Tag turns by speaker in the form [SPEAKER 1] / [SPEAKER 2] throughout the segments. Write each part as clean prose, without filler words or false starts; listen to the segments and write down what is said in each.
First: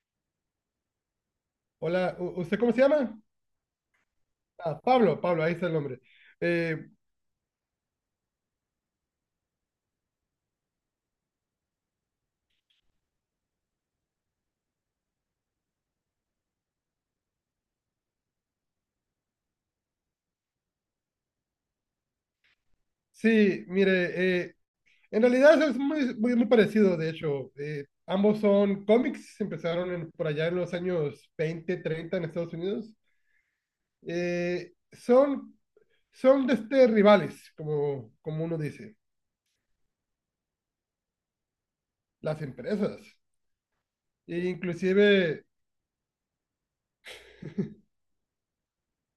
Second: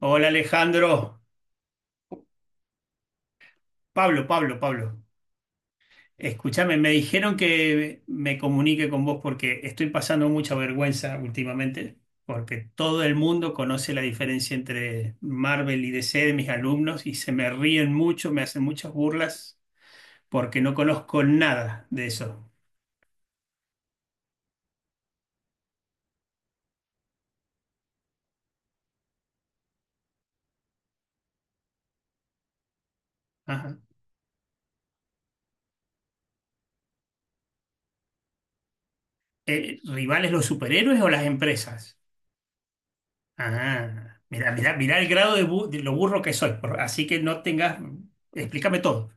[SPEAKER 1] Hola, Alejandro.
[SPEAKER 2] Hola, ¿usted cómo se llama?
[SPEAKER 1] Pablo, Pablo,
[SPEAKER 2] Ah,
[SPEAKER 1] Pablo.
[SPEAKER 2] Pablo, Pablo, ahí está el nombre.
[SPEAKER 1] Escúchame,
[SPEAKER 2] Eh,
[SPEAKER 1] me dijeron que me comunique con vos porque estoy pasando mucha vergüenza últimamente, porque todo el mundo conoce la diferencia entre Marvel y DC. De mis alumnos y se me ríen mucho, me hacen muchas burlas porque no conozco nada de eso.
[SPEAKER 2] sí, mire, eh, en realidad es muy, muy, muy parecido, de hecho. Ambos son cómics, por allá en los años 20, 30 en Estados Unidos.
[SPEAKER 1] Ajá.
[SPEAKER 2] Eh, son Son rivales, como, como uno dice,
[SPEAKER 1] ¿Rivales los superhéroes o las empresas?
[SPEAKER 2] las empresas.
[SPEAKER 1] Ah,
[SPEAKER 2] E
[SPEAKER 1] mira el grado
[SPEAKER 2] inclusive,
[SPEAKER 1] de lo burro que soy, así que no tengas, explícame todo.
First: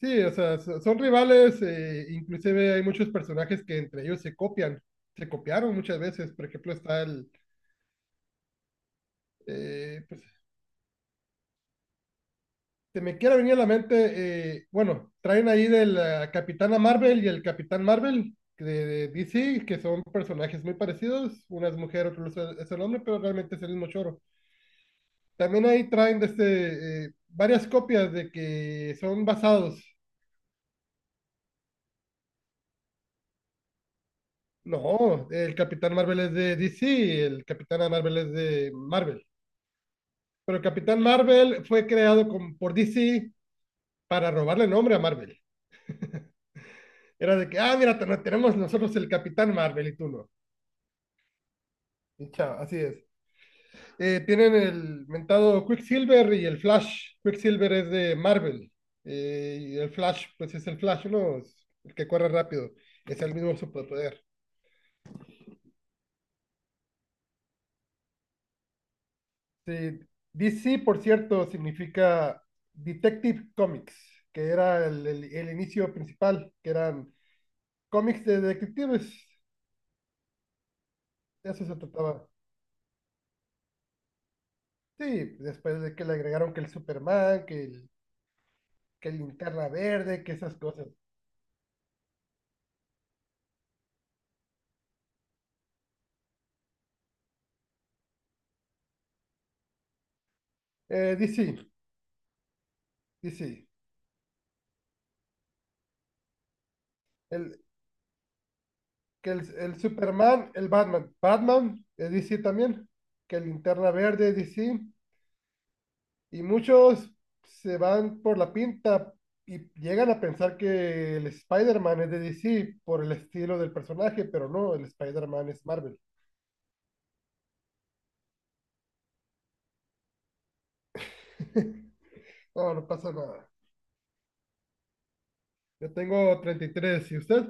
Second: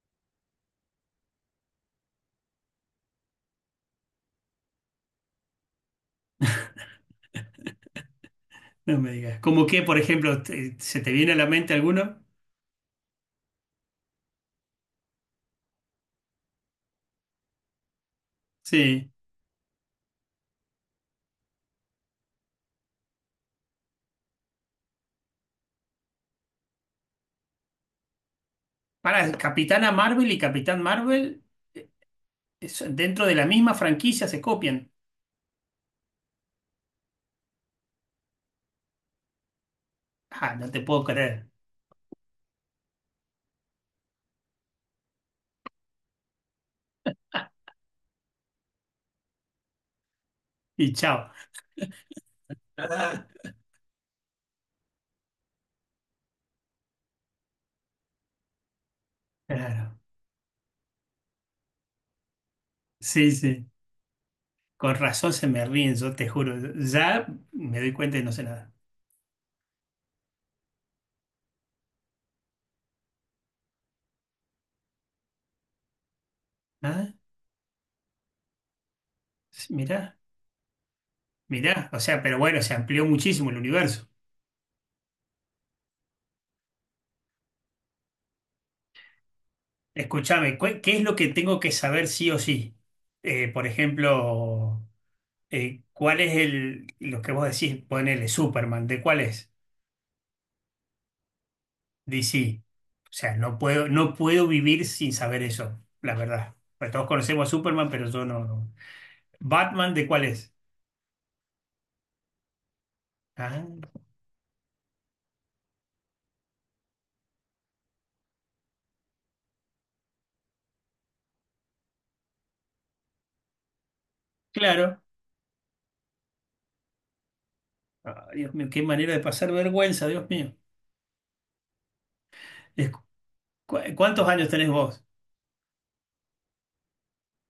[SPEAKER 2] sí, o sea, son rivales, inclusive hay muchos personajes que entre ellos se copian, se copiaron muchas veces. Por ejemplo,
[SPEAKER 1] No me digas. ¿Cómo que, por
[SPEAKER 2] eh, pues,
[SPEAKER 1] ejemplo, se te viene a la mente alguno?
[SPEAKER 2] se me quiera venir a la mente, bueno, traen ahí de la Capitana Marvel y el Capitán Marvel de
[SPEAKER 1] Sí.
[SPEAKER 2] DC, que son personajes muy parecidos, una es mujer, otro es el hombre, pero realmente es el mismo choro. También ahí traen varias copias de que son
[SPEAKER 1] Para,
[SPEAKER 2] basados.
[SPEAKER 1] Capitana Marvel y Capitán Marvel, eh, dentro de la misma franquicia se copian.
[SPEAKER 2] No, el Capitán Marvel es de DC, el Capitán Marvel es de Marvel.
[SPEAKER 1] Ah,
[SPEAKER 2] Pero el
[SPEAKER 1] no te
[SPEAKER 2] Capitán
[SPEAKER 1] puedo creer.
[SPEAKER 2] Marvel fue creado con, por DC para robarle nombre a Marvel. Era de que, ah, mira, tenemos nosotros el Capitán Marvel y tú no.
[SPEAKER 1] Y chao.
[SPEAKER 2] Y chao, así es. Tienen el mentado Quicksilver y el Flash. Quicksilver es de Marvel. Y el
[SPEAKER 1] Claro.
[SPEAKER 2] Flash, pues es el Flash, ¿no? Es el que corre rápido. Es
[SPEAKER 1] Sí,
[SPEAKER 2] el mismo
[SPEAKER 1] sí.
[SPEAKER 2] superpoder.
[SPEAKER 1] Con razón se me ríen, yo te juro. Ya me doy cuenta y no sé nada.
[SPEAKER 2] Sí, DC, por cierto, significa Detective Comics, que era el inicio principal, que
[SPEAKER 1] ¿Nada?
[SPEAKER 2] eran cómics de detectives.
[SPEAKER 1] Sí, Mirá,
[SPEAKER 2] De eso se
[SPEAKER 1] mirá. O sea,
[SPEAKER 2] trataba.
[SPEAKER 1] pero bueno, se amplió muchísimo el universo.
[SPEAKER 2] Sí, después de que le agregaron que el Superman, que Linterna Verde, que esas
[SPEAKER 1] Escúchame,
[SPEAKER 2] cosas.
[SPEAKER 1] ¿qué es lo que tengo que saber sí o sí? Por ejemplo. ¿Cuál es lo que vos decís, ponele Superman, ¿de cuál es?
[SPEAKER 2] DC,
[SPEAKER 1] DC. O sea,
[SPEAKER 2] DC.
[SPEAKER 1] no puedo vivir sin saber eso, la verdad. Pues todos conocemos a
[SPEAKER 2] El,
[SPEAKER 1] Superman, pero yo no.
[SPEAKER 2] que el
[SPEAKER 1] ¿Batman de cuál
[SPEAKER 2] Superman,
[SPEAKER 1] es?
[SPEAKER 2] el Batman. Batman, DC también. Que
[SPEAKER 1] Ah,
[SPEAKER 2] Linterna Verde, DC. Y muchos se van por la pinta y llegan a pensar que el Spider-Man es de DC por el estilo del personaje, pero no, el
[SPEAKER 1] claro.
[SPEAKER 2] Spider-Man es Marvel.
[SPEAKER 1] Ah, Dios mío, qué manera de pasar vergüenza, Dios mío.
[SPEAKER 2] No, no
[SPEAKER 1] Es-
[SPEAKER 2] pasa nada.
[SPEAKER 1] ¿Cuántos años tenés vos?
[SPEAKER 2] Yo tengo 33 y tres, ¿y usted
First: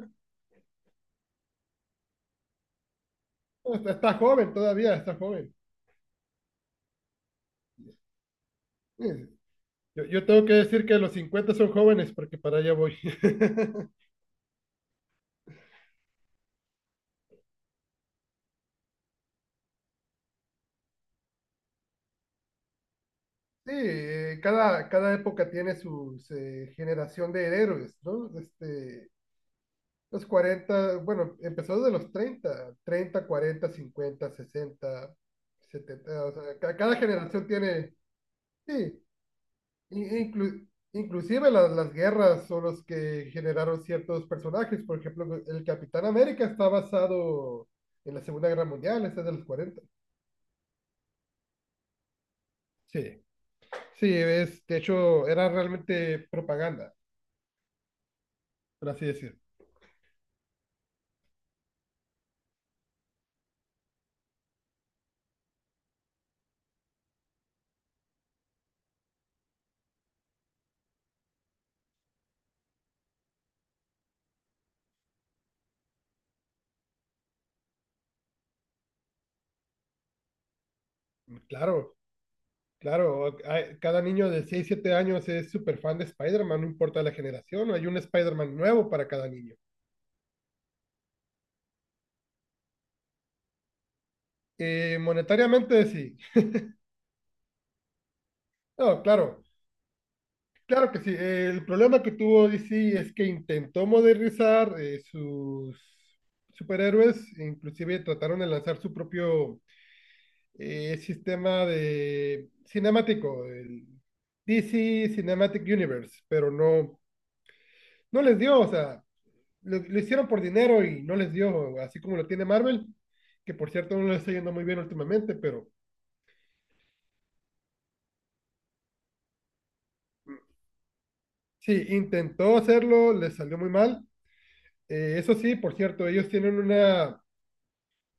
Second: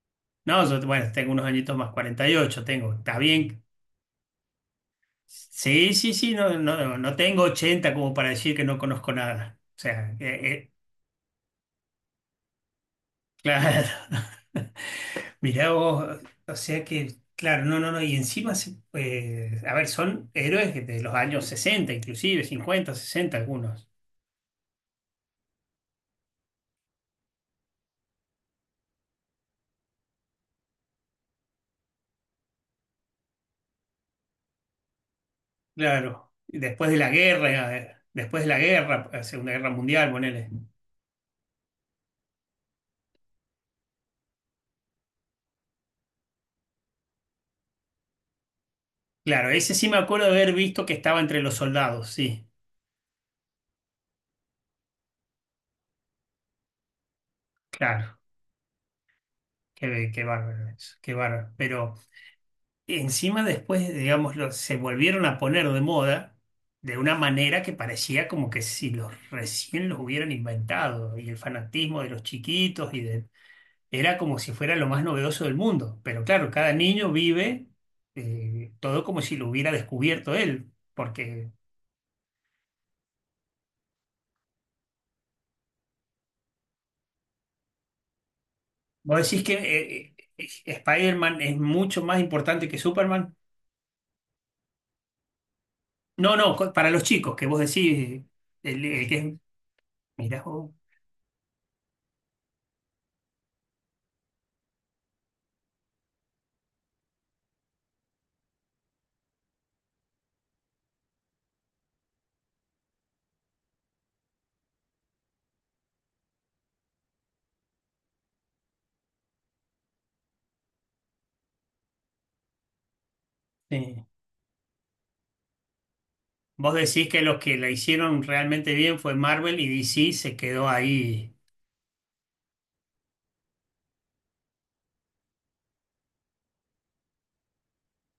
[SPEAKER 1] No, yo, bueno, tengo unos añitos más, 48, tengo. Está bien.
[SPEAKER 2] está, está joven todavía, está joven.
[SPEAKER 1] Sí, sí, sí, no tengo 80 como para decir que no
[SPEAKER 2] Sí,
[SPEAKER 1] conozco nada.
[SPEAKER 2] Yo tengo que decir que los 50 son jóvenes porque para allá voy.
[SPEAKER 1] Claro. Mirá vos, o sea que, claro, no, no, no, y encima, a ver, son héroes de los años 60 inclusive, 50, 60
[SPEAKER 2] Sí,
[SPEAKER 1] algunos,
[SPEAKER 2] cada época tiene su generación de héroes, ¿no? Este, los cuarenta, bueno, empezó desde los 30, 30, 40, 50, 60, 70,
[SPEAKER 1] claro,
[SPEAKER 2] o
[SPEAKER 1] y
[SPEAKER 2] sea,
[SPEAKER 1] después de
[SPEAKER 2] cada
[SPEAKER 1] la
[SPEAKER 2] generación
[SPEAKER 1] guerra,
[SPEAKER 2] tiene, sí,
[SPEAKER 1] la Segunda Guerra
[SPEAKER 2] in-
[SPEAKER 1] Mundial, ponele.
[SPEAKER 2] inclu- inclusive las guerras son los que generaron ciertos personajes. Por ejemplo, el Capitán América está basado en la Segunda Guerra Mundial, ese es de los
[SPEAKER 1] Claro, ese
[SPEAKER 2] 40.
[SPEAKER 1] sí me acuerdo de haber visto que estaba entre los soldados, sí,
[SPEAKER 2] Sí, sí, es, de hecho, era realmente propaganda,
[SPEAKER 1] claro,
[SPEAKER 2] por así decir.
[SPEAKER 1] qué bárbaro eso, qué bárbaro. Pero y encima después, digámoslo, se volvieron a poner de moda de una manera que parecía como que si los recién los hubieran inventado y el fanatismo de los chiquitos y de... era como si fuera lo más novedoso del mundo. Pero claro, cada niño vive todo como si lo hubiera descubierto él, porque
[SPEAKER 2] Claro, claro, hay- cada niño de 6, 7 años es súper fan de Spider-Man, no importa la generación, hay un Spider-Man nuevo para
[SPEAKER 1] vos
[SPEAKER 2] cada
[SPEAKER 1] decís que
[SPEAKER 2] niño.
[SPEAKER 1] Spider-Man es mucho más importante que Superman.
[SPEAKER 2] Monetariamente, sí.
[SPEAKER 1] No, no, co- para los chicos, que vos decís,
[SPEAKER 2] No,
[SPEAKER 1] el que es...
[SPEAKER 2] claro,
[SPEAKER 1] Mirá, vos,
[SPEAKER 2] claro que sí. El problema que tuvo DC es que intentó modernizar sus superhéroes, inclusive trataron de lanzar su propio es sistema de cinemático, el DC Cinematic Universe, pero no, no les dio, o sea, lo hicieron por dinero y no les dio, así como lo tiene Marvel, que por cierto
[SPEAKER 1] sí.
[SPEAKER 2] no le está yendo muy bien últimamente, pero
[SPEAKER 1] Vos decís que los que la hicieron realmente bien fue Marvel y DC se quedó ahí.
[SPEAKER 2] sí, intentó hacerlo, le salió muy mal. Eso sí, por cierto, ellos tienen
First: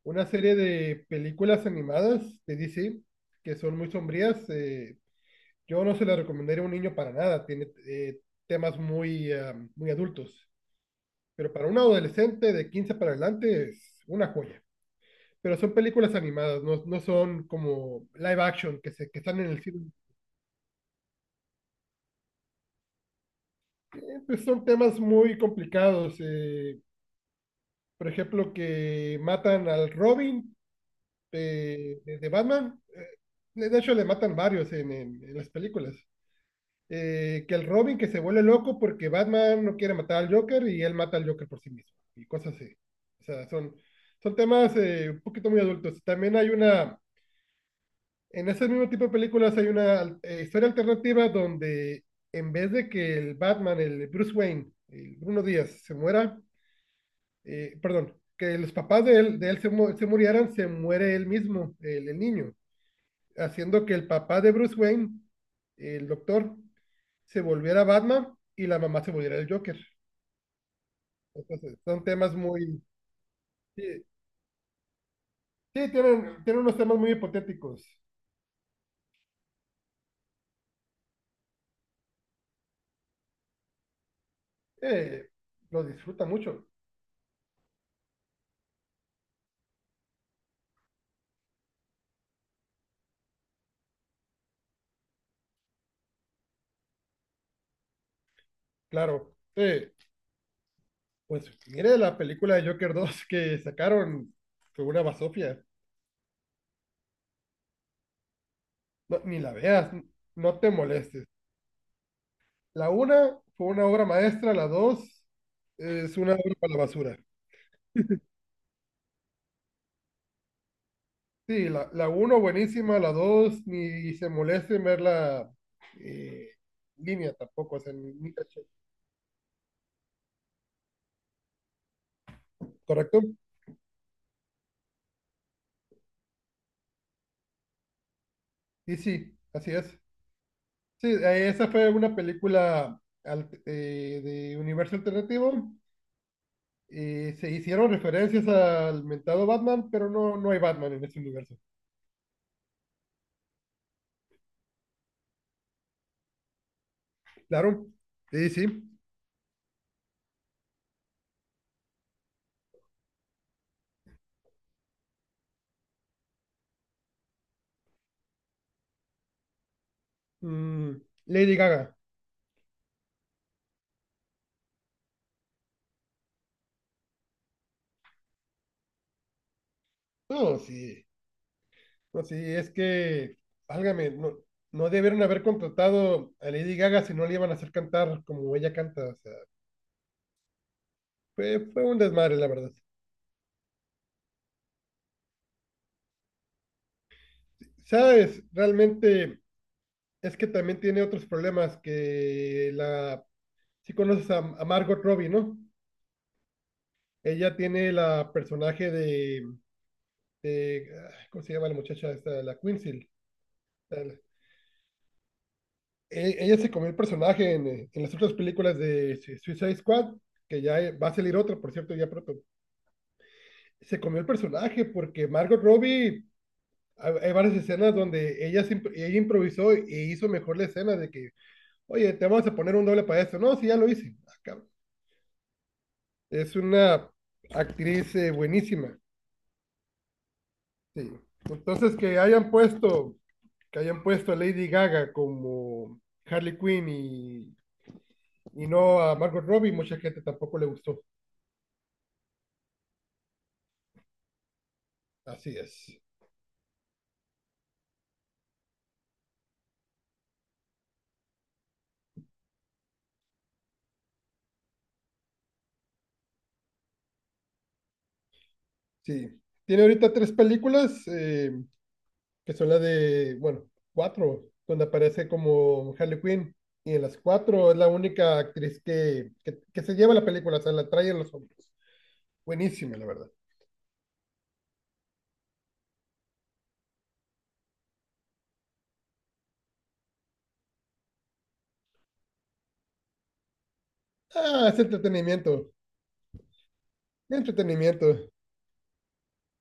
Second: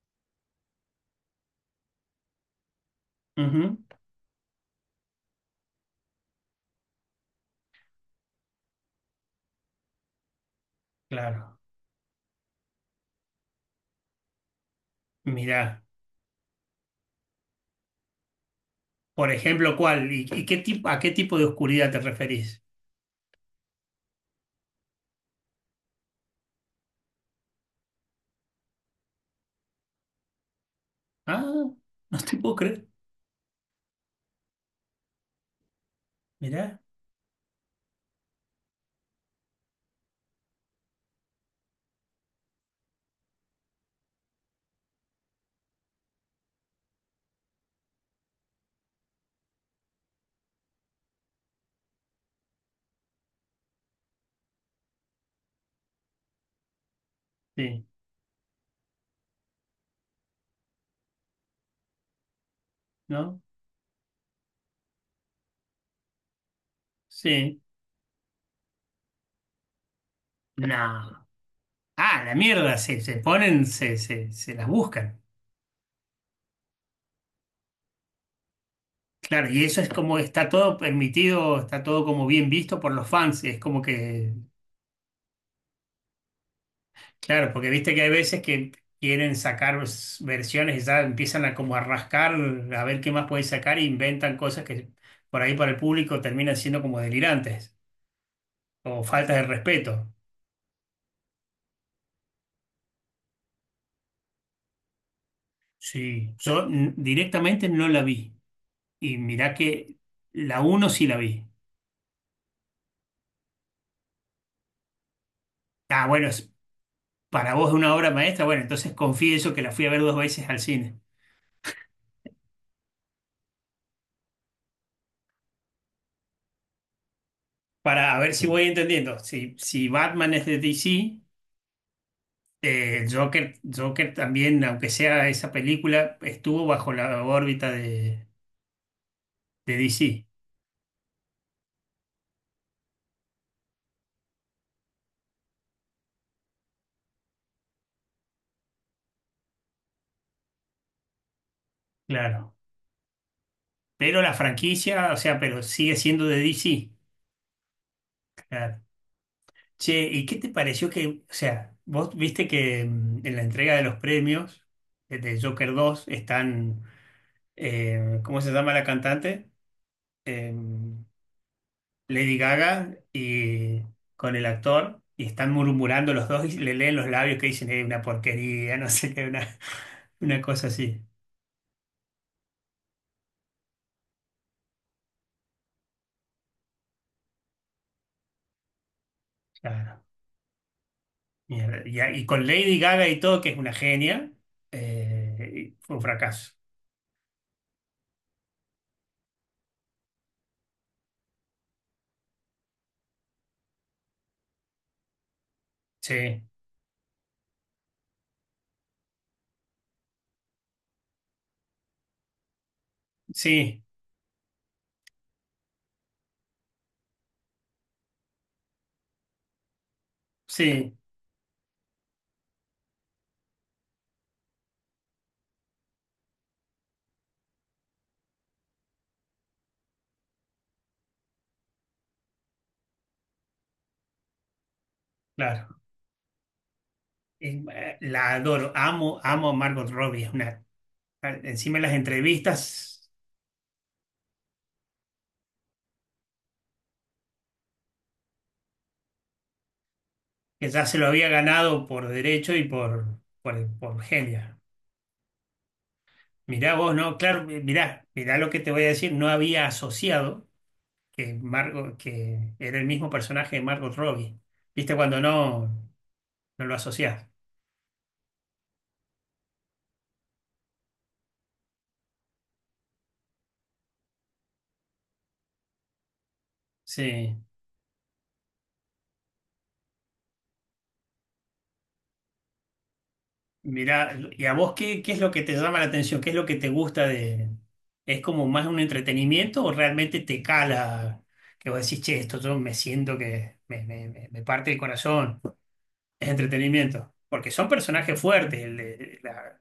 [SPEAKER 2] una serie de películas animadas de DC que
[SPEAKER 1] Ujú,
[SPEAKER 2] son muy sombrías. Yo no se las recomendaría a un niño para nada, tiene temas muy, ah, muy adultos. Pero
[SPEAKER 1] claro.
[SPEAKER 2] para un adolescente de 15 para adelante es una joya. Pero son
[SPEAKER 1] Mirá,
[SPEAKER 2] películas animadas, no, no son como live action que, se, que
[SPEAKER 1] por
[SPEAKER 2] están en el
[SPEAKER 1] ejemplo,
[SPEAKER 2] cine.
[SPEAKER 1] ¿cuál? Y qué tipo, a qué tipo de oscuridad te referís?
[SPEAKER 2] Pues son temas muy complicados. Por ejemplo, que matan al Robin
[SPEAKER 1] Ah,
[SPEAKER 2] de,
[SPEAKER 1] no
[SPEAKER 2] de
[SPEAKER 1] te puedo
[SPEAKER 2] Batman.
[SPEAKER 1] creer.
[SPEAKER 2] De hecho, le matan varios en, en las películas.
[SPEAKER 1] Mirá,
[SPEAKER 2] Que el Robin que se vuelve loco porque Batman no quiere matar al Joker y él mata al Joker por sí mismo. Y cosas así. O sea, son, son temas un poquito muy adultos. También hay una, en ese mismo tipo de películas hay una historia alternativa donde en vez de que el Batman, el Bruce Wayne, el Bruno Díaz se muera,
[SPEAKER 1] sí,
[SPEAKER 2] perdón, que los papás de él se, se murieran, se muere él mismo, el niño,
[SPEAKER 1] ¿no?
[SPEAKER 2] haciendo que el papá de Bruce Wayne, el doctor, se
[SPEAKER 1] Sí.
[SPEAKER 2] volviera Batman y la mamá se volviera el Joker.
[SPEAKER 1] No.
[SPEAKER 2] Entonces, son
[SPEAKER 1] Ah,
[SPEAKER 2] temas
[SPEAKER 1] la mierda,
[SPEAKER 2] muy...
[SPEAKER 1] se ponen,
[SPEAKER 2] Sí,
[SPEAKER 1] se las buscan.
[SPEAKER 2] sí, tienen, tienen unos temas muy hipotéticos.
[SPEAKER 1] Claro, y eso es como está todo permitido, está todo como bien visto por los fans. Es como que
[SPEAKER 2] Eh, lo disfruta mucho,
[SPEAKER 1] claro, porque viste que hay veces que quieren sacar versiones y ya empiezan a como a rascar, a ver qué más pueden sacar e inventan cosas que por ahí para el público terminan siendo como delirantes o faltas
[SPEAKER 2] claro.
[SPEAKER 1] de respeto.
[SPEAKER 2] Sí. Pues mire la película de Joker 2 que sacaron, fue una basofia.
[SPEAKER 1] Sí, yo directamente no la vi. Y
[SPEAKER 2] No, ni la
[SPEAKER 1] mirá
[SPEAKER 2] veas,
[SPEAKER 1] que
[SPEAKER 2] no
[SPEAKER 1] la
[SPEAKER 2] te
[SPEAKER 1] uno sí la
[SPEAKER 2] molestes.
[SPEAKER 1] vi.
[SPEAKER 2] La una fue una obra maestra, la 2
[SPEAKER 1] Ah,
[SPEAKER 2] es
[SPEAKER 1] bueno,
[SPEAKER 2] una obra para la basura.
[SPEAKER 1] para vos es una obra maestra, bueno, entonces confieso que la fui a ver dos veces al cine.
[SPEAKER 2] Sí, la uno buenísima, la dos ni se moleste en verla eh, en línea tampoco, o sea,
[SPEAKER 1] Para a ver
[SPEAKER 2] ni
[SPEAKER 1] si
[SPEAKER 2] caché.
[SPEAKER 1] voy entendiendo. Si, si Batman es de DC.
[SPEAKER 2] ¿Correcto?
[SPEAKER 1] Joker también, aunque sea esa película, estuvo bajo la órbita
[SPEAKER 2] Y sí, así
[SPEAKER 1] de
[SPEAKER 2] es.
[SPEAKER 1] DC,
[SPEAKER 2] Sí, esa fue una película de universo alternativo. Se hicieron referencias al mentado Batman, pero no, no hay Batman en este universo.
[SPEAKER 1] claro. Pero la franquicia, o sea, pero sigue siendo de DC,
[SPEAKER 2] Claro, sí,
[SPEAKER 1] claro.
[SPEAKER 2] sí.
[SPEAKER 1] Che, ¿y qué te pareció que, o sea, vos viste que mm, en la entrega de los premios de Joker 2 están, ¿cómo se llama la cantante? Eh,
[SPEAKER 2] Mm, Lady Gaga.
[SPEAKER 1] Lady Gaga y con el actor. Y están murmurando los dos y le leen los labios que dicen, es una porquería, no sé qué, una... Una
[SPEAKER 2] No,
[SPEAKER 1] cosa así,
[SPEAKER 2] sí. No, sí, es que, válgame, no, no debieron haber contratado a Lady Gaga si no le iban a hacer cantar como ella canta. O sea,
[SPEAKER 1] claro.
[SPEAKER 2] fue,
[SPEAKER 1] Mierda.
[SPEAKER 2] fue un
[SPEAKER 1] Y
[SPEAKER 2] desmadre,
[SPEAKER 1] con
[SPEAKER 2] la verdad.
[SPEAKER 1] Lady Gaga y todo, que es una genia, fue un fracaso.
[SPEAKER 2] ¿Sabes? Realmente es que también tiene otros problemas que la... Si conoces a Margot Robbie, ¿no?
[SPEAKER 1] Sí,
[SPEAKER 2] Ella tiene la personaje de ah, ¿cómo se llama la muchacha esta? La Quincy.
[SPEAKER 1] sí,
[SPEAKER 2] la- la- Ella se comió el personaje en las otras películas de Suicide Squad, que ya
[SPEAKER 1] sí,
[SPEAKER 2] va a salir otra, por cierto, ya pronto. Se comió el personaje porque Margot Robbie, hay varias escenas donde ella, ella improvisó y hizo mejor la escena de que, oye, te vamos a poner un doble para esto. No, sí, ya lo hice. Ah, cabrón.
[SPEAKER 1] claro.
[SPEAKER 2] Es una actriz
[SPEAKER 1] La adoro,
[SPEAKER 2] buenísima.
[SPEAKER 1] amo a Margot Robbie. Es una,
[SPEAKER 2] Sí.
[SPEAKER 1] encima en las
[SPEAKER 2] Entonces,
[SPEAKER 1] entrevistas,
[SPEAKER 2] que hayan puesto a Lady Gaga como Harley Quinn y no a Margot Robbie, mucha gente tampoco le
[SPEAKER 1] que ya se
[SPEAKER 2] gustó.
[SPEAKER 1] lo había ganado por derecho y por genia.
[SPEAKER 2] Así es.
[SPEAKER 1] Mirá vos, ¿no? Claro, mirá, mirá lo que te voy a decir. No había asociado que, Margot, que era el mismo personaje de Margot Robbie. ¿Viste cuando no lo asociás?
[SPEAKER 2] Sí. Tiene ahorita 3 películas, que son las de, bueno, cuatro, donde aparece como Harley Quinn. Y en las
[SPEAKER 1] Sí,
[SPEAKER 2] cuatro es la única actriz que se lleva la película, o sea, la trae en los hombros. Buenísima, la verdad.
[SPEAKER 1] mira, ¿y a vos qué, qué es lo que te llama la atención? ¿Qué es lo que te gusta de... ¿Es como más un entretenimiento o realmente te cala que vos decís, che, esto yo me siento que me
[SPEAKER 2] Ah,
[SPEAKER 1] parte el
[SPEAKER 2] es
[SPEAKER 1] corazón?
[SPEAKER 2] entretenimiento.
[SPEAKER 1] Es entretenimiento. Porque son
[SPEAKER 2] Entretenimiento.
[SPEAKER 1] personajes fuertes. El, de- la-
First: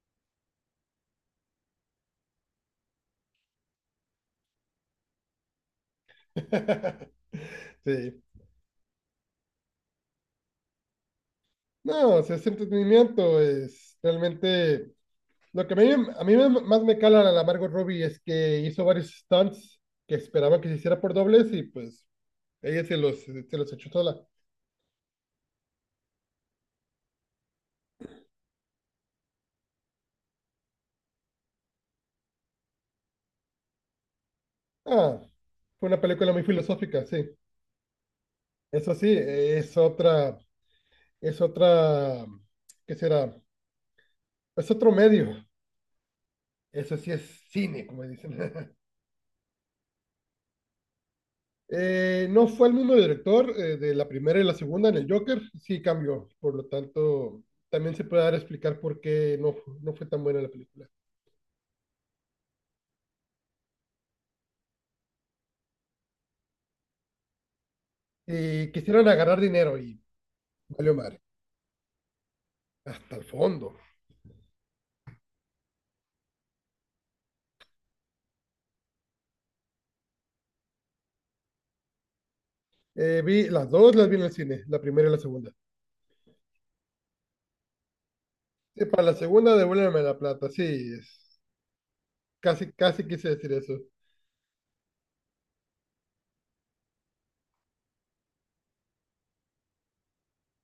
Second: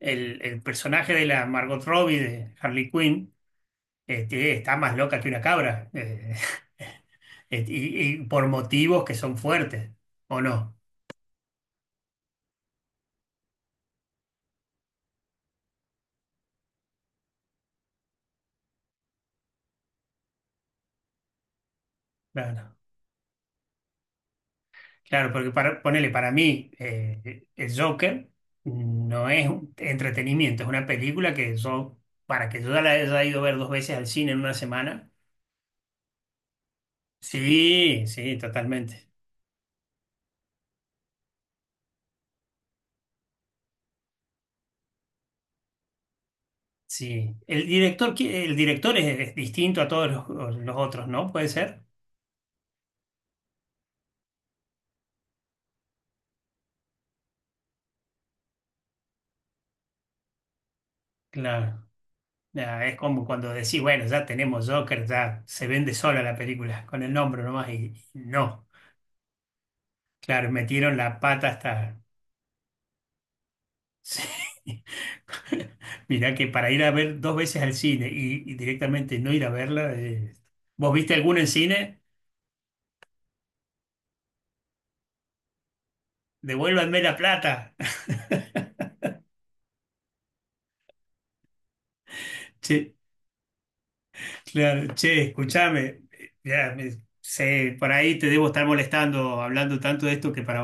[SPEAKER 1] el- El personaje de la Margot Robbie, de Harley Quinn, este, está más loca que una cabra.
[SPEAKER 2] Sí.
[SPEAKER 1] Y por motivos que son fuertes, ¿o no?
[SPEAKER 2] No, o sea, es entretenimiento. Es realmente, lo que a mí más me cala a la Margot Robbie es que hizo varios stunts que esperaba que se hiciera por dobles y pues
[SPEAKER 1] Claro.
[SPEAKER 2] ella se los echó sola.
[SPEAKER 1] Claro, porque para, ponele, para mí, el Joker no es un entretenimiento, es una película que yo, para que yo ya la haya ido a ver dos veces al cine en una semana.
[SPEAKER 2] Ah, fue una película muy filosófica, sí.
[SPEAKER 1] Sí, sí,
[SPEAKER 2] Eso sí,
[SPEAKER 1] totalmente.
[SPEAKER 2] es otra, ¿qué será? Es otro medio. Eso sí es
[SPEAKER 1] Sí. El
[SPEAKER 2] cine, como
[SPEAKER 1] director,
[SPEAKER 2] dicen.
[SPEAKER 1] el director es distinto a todos los otros, ¿no? Puede ser.
[SPEAKER 2] No fue el mismo director de la primera y la segunda en el Joker, sí cambió. Por lo tanto, también se puede dar a explicar por qué no, no fue tan buena la película.
[SPEAKER 1] Claro. Ya, es como cuando decís, bueno, ya tenemos Joker, ya se vende sola la película, con el nombre nomás, y no.
[SPEAKER 2] Y quisieron agarrar dinero y
[SPEAKER 1] Claro,
[SPEAKER 2] valió
[SPEAKER 1] metieron la
[SPEAKER 2] madre,
[SPEAKER 1] pata hasta.
[SPEAKER 2] hasta el fondo.
[SPEAKER 1] Sí. Mirá que para ir a ver dos veces al cine y directamente no ir a verla, ¿vos viste alguna en cine?
[SPEAKER 2] Vi las dos, las vi en el cine, la primera y la segunda.
[SPEAKER 1] Devuélvanme la plata.
[SPEAKER 2] Para la segunda, devuélveme la plata, sí, es, casi,
[SPEAKER 1] Che,
[SPEAKER 2] casi quise decir eso.
[SPEAKER 1] claro, che, escúchame. Ya, sé, por ahí te debo estar molestando hablando tanto de esto que para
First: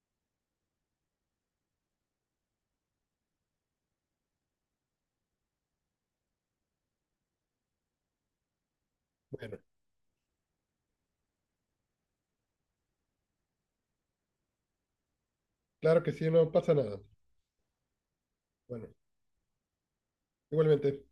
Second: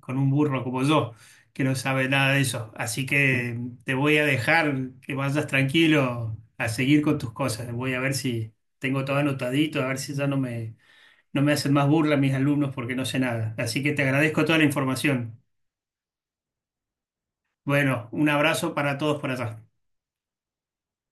[SPEAKER 1] con un burro como yo, que no sabe nada de eso. Así que te voy a dejar que vayas tranquilo a seguir con tus cosas. Voy a ver si tengo todo
[SPEAKER 2] Bueno,
[SPEAKER 1] anotadito, a ver si ya no me no me hacen más burla mis alumnos porque no sé nada. Así que te agradezco toda la información.
[SPEAKER 2] claro que sí, no pasa nada.
[SPEAKER 1] Bueno, un abrazo
[SPEAKER 2] Bueno,
[SPEAKER 1] para todos por allá.
[SPEAKER 2] igualmente.